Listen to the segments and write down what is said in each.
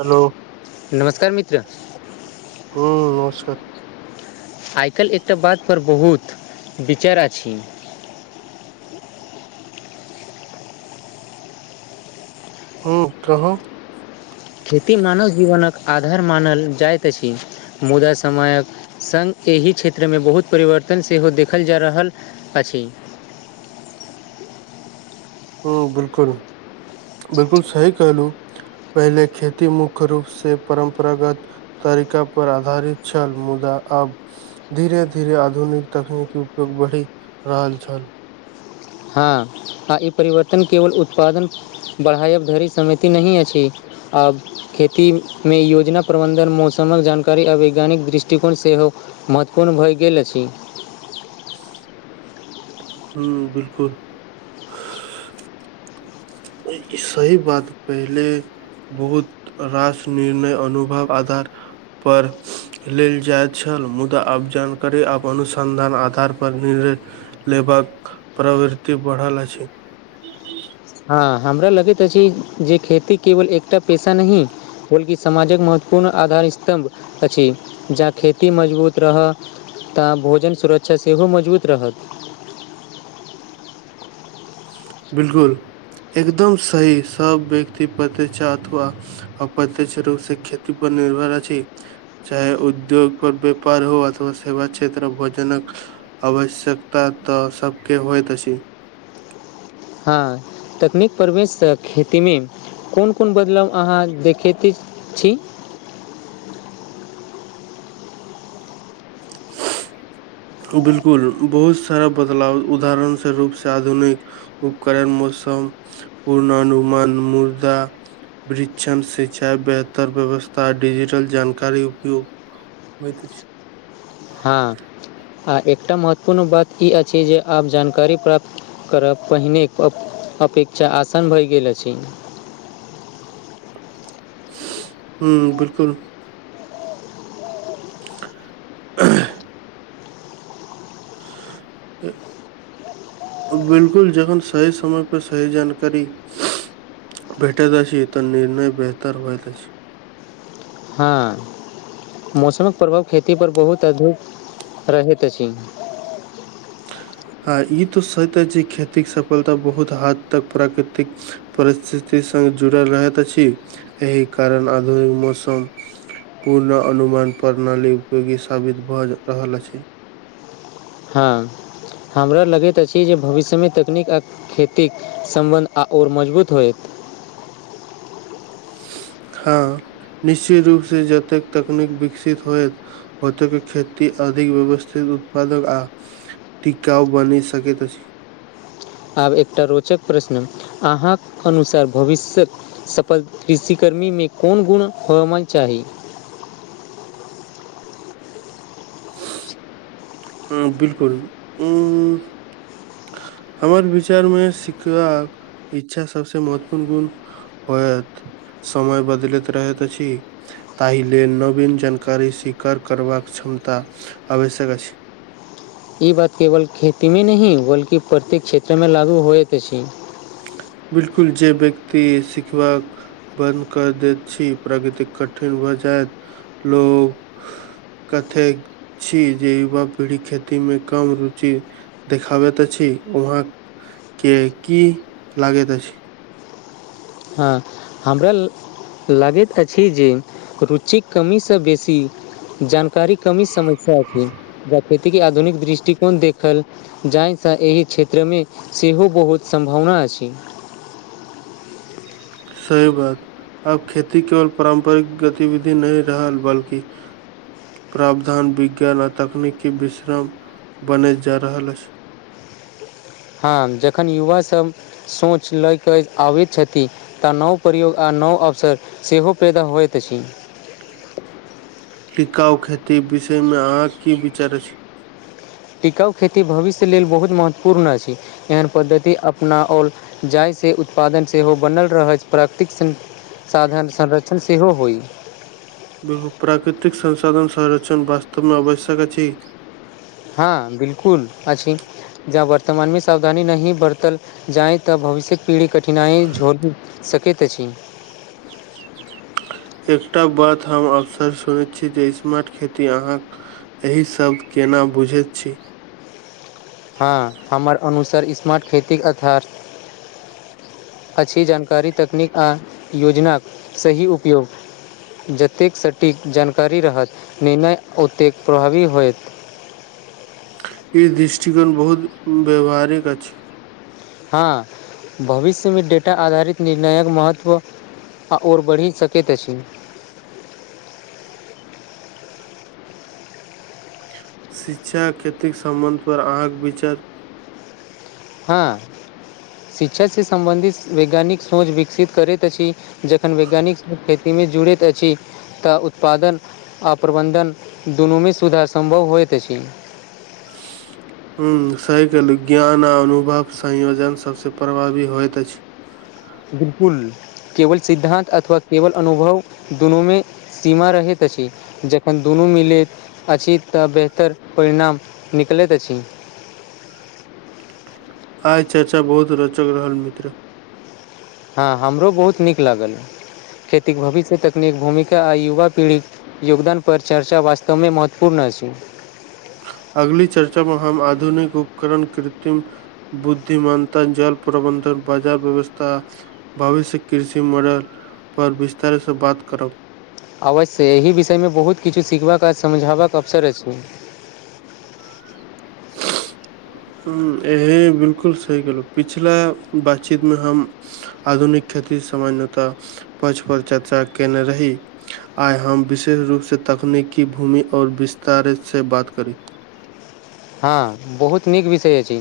hello नमस्कार मित्र हम्म नमस्कार आईकाल्हि एकटा बातपर बहुत विचार अछि हूँ कहू खेती मानव जीवनक आधार मानल जाइत अछि मुदा समयक संग एहि क्षेत्रमे बहुत परिवर्तन सेहो देखल जा रहल अछि हँ बिलकुल बिलकुल सही कहलु पहिले खेती मुख्य रूप से परम्परागत तरीका पर आधारित छल मुदा अब धीरे धीरे आधुनिक तकनीकी उपयोग बढ़ि रहल छल हँ आ ई परिवर्तन केवल उत्पादन बढ़ाइक धरि सहिति नहि अछि आब खेती में योजना प्रबंधन मौसमक जानकारी आ वैज्ञानिक दृष्टिकोण सेहो महत्वपूर्ण भए गेल अछि हूँ बिलकुल सही बात कहिलैं बहुत रास निर्णय अनुभव आधार पर लेल जाइत छल मुदा आब जानकारी आब अनुसन्धान आधारपर निर लेबाक प्रवृति बढ़ल अछि हँ हमरा लगैत अछि जे खेती केवल एकटा पेशा नही बलकि समाजक महत्वपूर्ण आधार स्तम्भ अछि जहाँ खेती मजबूत रहय तऽ भोजन सुरक्षा सेहो मजबूत रहत बिलकुल एकदम सही सब व्यक्ति प्रतिषा अथवा अ [unintelligible] चाहे उद्योग पर व्यापार हो अथवा सेवा क्षेत्र भोजनक आवश्यकता तऽ सभके होइ अछि हँ तकनीक परवेश खेती में कोन कोन बदलाव अहाँ देखैत छी बिलकुल बहुत सारा बदलाव उदाहरण स रूपसँ आधुनिक उपकारण मौसम पूर्णाननुमान मुर्दा परीक्षण सिंचाइ बेहतर व्यवस्था डिजिटल जानकारी उपयोग होइत छै हँ आ एकटा महत्वपूर्ण बात ई अछि जे आब जानकारी प्राप्त करब पहिने अपेक्षा आसान भए गेल छै हूं बिलकुल [inaudible] [inaudible] बिलकुल जखन सही समय पर सही जानकारी भेटैत अछि तऽ निर्णय बेहतर होएत छै हँ मौसमक प्रभाव खेती पर बहुत अधिक रहैत अछि आ ई तो सते जे खेतीक सफलता बहुत हद तक प्राकृतिक परिस्थिति संग जुड़ल रहैत अछि एहि कारण आधुनिक मौसम पूर्ण अनुमान प्रणाली उपयोगी साबित भए रहल अछि हँ हमरा लगैत अछि जे भविष्यमें तकनीक आ खेतीक सम्बन्ध आ ओर मजबूत होयत हँ निश्चित रूपसँ जतेक तकनीक विकसित होयत होतेक के खेती अधिक व्यवस्थित उत्पादक आ टीकाउ बनी सके अछि आब एकटा रोचक प्रश्न अहाँके अनुसार भविष्यक सफल कृषि कर्मी में कोन गुण होवा चाही हँ बिलकुल हमर विचार में सिखबाक इच्छा सबसे महत्वपूर्ण गुण होयत समय बदलैत रहत छी ताहि लेल नवीन जानकारी स्वीकार करबाक क्षमता आवश्यक अछि ई बात केवल खेती में नहि बल्कि प्रत्येक क्षेत्रमे लागू होइत अछि बिलकुल जे व्यक्ति शिखबाक बन्द कर दैत छी प्रकृतिक कठिन भऽ जायत लो कहथैत छी जे युवा पीढ़ी खेती में कम रुचि देखाबैत अछि छी वहाँ के की लागैत अछि हँ हमरा लागैत अछि जे रुचिक कमीसँ बेसी जानकारी कमी समस्या अछि जा खेती के आधुनिक दृष्टिकोन देखल जाहिसँ एहि क्षेत्रमे सेहो बहुत सम्भावना अछि सही बात अब खेती केवल पारम्परिक गतिविधि नहि रहल बल्कि प्रावधान विज्ञान आ तकनीकी विश्राम बनल जा रहल अछि हँ जखन युवा सब सोच लय कऽ आबै छथिन तऽ नव प्रयोग आ नव अवसर सेहो पैदा होइत अछि लिकाउ खेती विषय मे अहाँ की विचार छी टिकाउ खेती भविष्य लेल बहुत महत्वपूर्ण अछि एहन पद्धति अपनाओ जाहिसँ उत्पादन सेहो बनल रहैत अछि प्राकृतिक साधन संरक्षण सेहो होइ प्राकृतिक संसाधन संर्षण वास्तव में आवश्यक अछि हँ बिल्कुल अछि जब वर्तमानमें सावधानी नहि बरतल जाई तऽ भविष्यक पीढ़ी कट कठिनाइ झड़ सकैत अछी एकटा बात हम अक्सर सुनैत छी जे स्मार्ट खेती अहाँक एहि शब्द केना बुझैत छी हँ हमर अनुसार स्मार्ट खेतीके आधार अछि जानकारी तकनीक आ योजनाक सही उपयोग जतेक सटीक जानकारी रहत निर्णय ओतेक प्रभावी होयत ई दृष्टिकोण बहुत व्यवहारिक अछि हँ भविष्यमे डेटा आधारित निर्णायक महत्व आ ओओर बढ़ि सकैत अछि शिक्षा खेतिक संबन्ध पर अंहाक विचार हँ शिक्षासे सम्बन्धित वैज्ञानिक सोच विकसित करैत अछि जखन वैज्ञानिक खेती मे जुड़ैत अछि तऽ उत्पादन आ प्रबन्धन दुनूमे सुधार सम्भव होइत अछि हं सहिके लेल ज्ञान आ अनुभव संयोजन सबसँ प्रभावी होइत अछि बिल्कुल केवल सिद्धान्तक अथवा केवल अनुभव दुनूमे सीमा रहैत अछि जखन दुनू मिलै अछि तऽ बेहतर परिणाम निकलैत अछि अच्छा अच्छा बहुत रोचक रहल मित्र हँ हमरो बहुत नीक लागल खेतीक भविष्य तकनीक भूमिका आ युवा पीढ़ी योगदान पर चर्चा वास्तवमें महत्वपूर्ण अछि अगली चर्चा में हम आधुनिक उपकरण कृत्रिम बुद्धिमनता जल प्रबन्धन बाजार व्यवस्था भविष्य कृषि मॉडलपर विस्तारसँ बात करब अवश्य एहि विषयमे बहुत किछु सीखबाक आ समझाबक अवसर अछि [unintelligible] हूँ [unintelligible] बिल्कुल सही गेलहुँ पिछिला बातचीतमे हम आधुनिक खेती सामान्यता पछ पर चर्चा केने रही आई हम विशेष रूप से तकनीकी भूमि और विस्तार स बात करी हँ बहुत नीक विषय अछि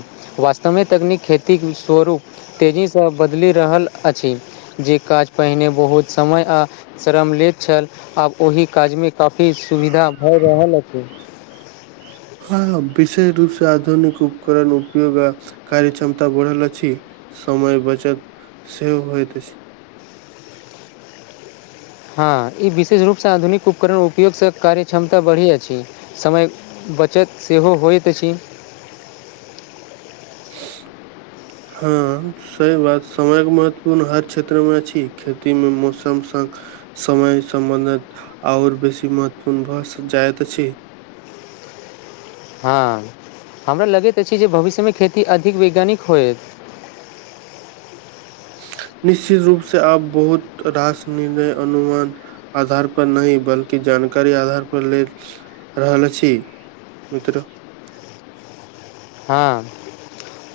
वास्तवमे तकनीक खेतीक स्वरूप तेजीस बदलि रहल अछि जे काज पहिने बहुत समय आ श्रम लेैत छल आब ओहि काजमें काफी सुविधा भऽ रहल अछि हँ विशेष रूप से आधुनिक उपकरण उपयोग आ कार्य क्षमता बढ़ल अछि समय बचत सेहो होइत अछि हँ ई विशेष रूपस आधुनिक उपकरण उपयोगसँ कार्य क्षमता बढ़ि अछि समय बचत सेहो होइत अछि [unintelligible] हँ सही बात समयके महत्वपूर्ण हर क्षेत्र मे छी खेती में मौसम सब समय समबन्ध ओर बेसी महत्वपूर्ण भ जायत छै हँ हमरा लगैत अछि जे भविष्यमे खेती अधिक वैज्ञानिक होयत निश्चित रूप से आप बहुत रास निर्णय अनुमान आधार पर नय बल्कि जानकारी आधार पर लेल रहल अछि मित्र हाँ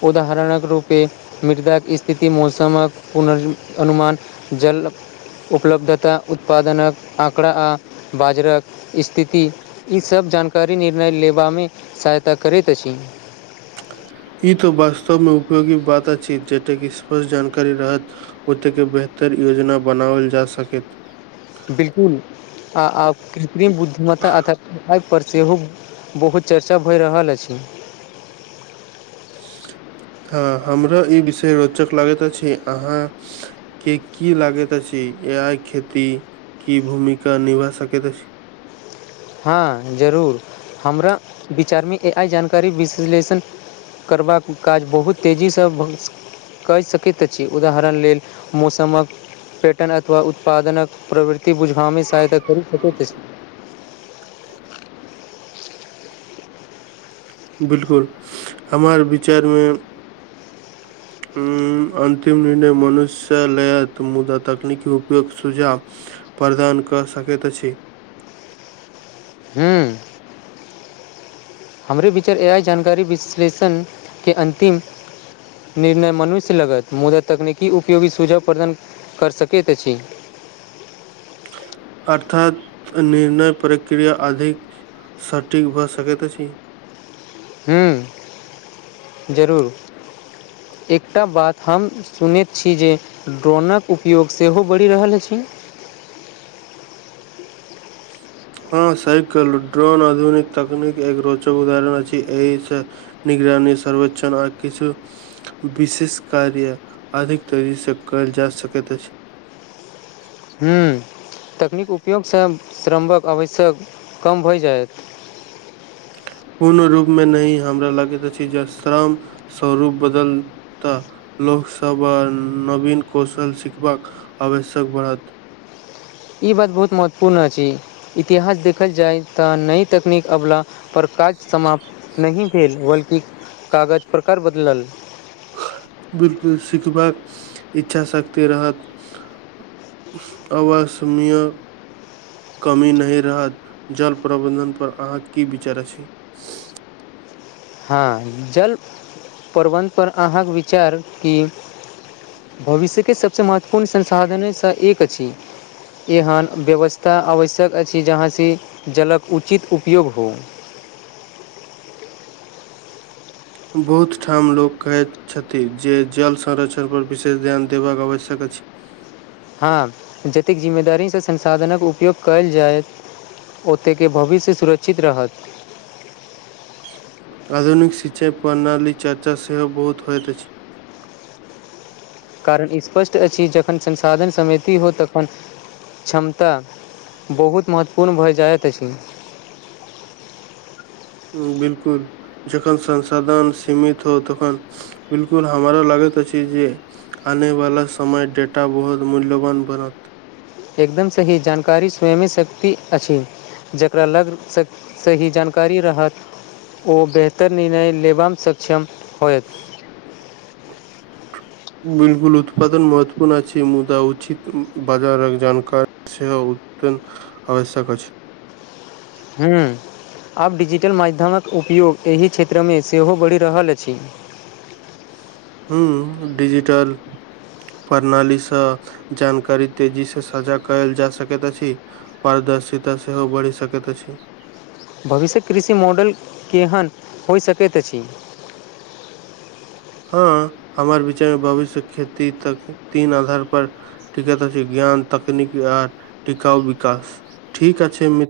उदाहरणक रूपे मृदाक स्थिति मौसमक पुर्वानुमान जल उपलब्धता उत्पादनक आँकड़ा आ बाजरक स्थिति ईसब जानकारी निर्णय लेबामे सहायता करैत अछि ई तअ वास्तव में उपयोगी बात अछि जतेक स्पष्ट जानकारी रहत ओतेक बेहतर योजना बनाबल जा सकैत बिलकुल आ आब कृत्रिम बुद्धिमता अथ पर सेहो बहुत चर्चा भए रहल अछि हँ हमरा ई विषय रोचक लागैत अछि अहाँ के की लागैत अछि एआइ खेतिकी भूमिका निभा सकैत अछि हँ जरूर हमरा विचार में ए आई जानकारी विश्लेषण करबाक काज बहुत तेजीसँ कऽ सकैत छी उदाहरण लेल मौसमक प्यटन अथवा उत्पादनक प्रवृति बुझबामे सहायता करि सकैत अछि बिल्कुल हमर विचार में [unintelligible] अन्तिम निर्णय मनुष्य लयत मुदा तकनीकी उपयोग सुझाव प्रदान कऽ सकैत अछि हूँ हमरे विचार ए आइ जानकारी विश्लेषणके अन्तिम निर्णय मनुष्य लगत मुदा तकनीकी उपयोगी सुझाव प्रदान करि सकैत अछि अर्थात निर्णय प्रक्रिया अधिक सटिक भऽ सकैत अछि हूँ जरूर एकटा बात हम सुनैत छी जे ड्रोनक उपयोग सेहो बढ़ि रहल अछि हँ साइकल ड्रोन आधुनिक तकनीक एक रोचक उदरण अछि एहिसँ निगरानी सर्वेक्षन आ किछु विशेष कार्य अधिक तेजसँ कयल जा सकैत अछि हूँ तकनीक उपयोगसँ श्रमक आवश्यक कम भऽ जायत कोनो रूपमे नहि हमरा लगैत अछि जे श्रम स्वरूप बदलता लोकसभा नवीन कौशल सिखबाक आवश्यक बढ़त ई बात बहुत महत्वपूर्ण अछि इतिहास देखल जाय त नई तकनीक अबला पर काज समाप्त नहि भेले बल्कि कागज प्रकार बदलल बिल्कुल सिखबाक इच्छा शक्ति रहत अवासमिय कमी नहि रहत जल प्रबंधन पर अहाँकी विचार अछी हँ जल प्रबन्धपर अहाँके विचार कि भविष्यके सभस महत्वपूर्ण संसाधनेस एक अछि एहन व्यवस्था आवश्यक अछि जहाँसे जलके उचित उपयोग हो बहुत ठाम लोक कहैत छथि जे जल सरक्षण पर विशेष ध्यान देबाक आवश्यक अछि हँ जतेक जिम्मेदारीस संसाधनक उपयोग कयल जायत ओतेके भविष्य सुरक्षित रहत आधुनिक शिचै प्रणाली चर्चा सेहो बहुत होइत अछि कारण स्पष्ट अछि जखन संसाधन समिति हो तखन क्षमता बहुत महत्वपूर्ण भऽ जाइत अछि बिलकुल जखन संसाधन सीमित हो तखन बिल्कुल हमरा लगैत अछि जे आने वाला समय डेटा बहुत मूल्यवान बनत एकदम सही जानकारी स्वयं शक्ति अछि जकरा लग स सही जानकारी रहत ओ बेहतर निर्णय लेबम सक्षम होयत बिलगुल उत्पदन महत्वपूर्ण अछि मुदा उचित बाजार जानकार सेहो उत्यंन आवश्यक अछि हूँ आब बिजिटल माध्यमक उपयोग एहि क्षेत्रमे सेहो बढ़ि रहल अछि हूँ डिजिटल प्रणालीस जानकारी तेजीस साझा कयल जा सकैत अछि पारदर्शिता सेहो बढ़ि सकैत अछि भविष्य कृषि मॉडल केहन होइ सकैत अछि हँ हमार विचारमे भविष्य खेती त तीन आधार पर ठीके त छै ज्ञान तकनीकी आ टीकाउ विकाश ठीक आछे मि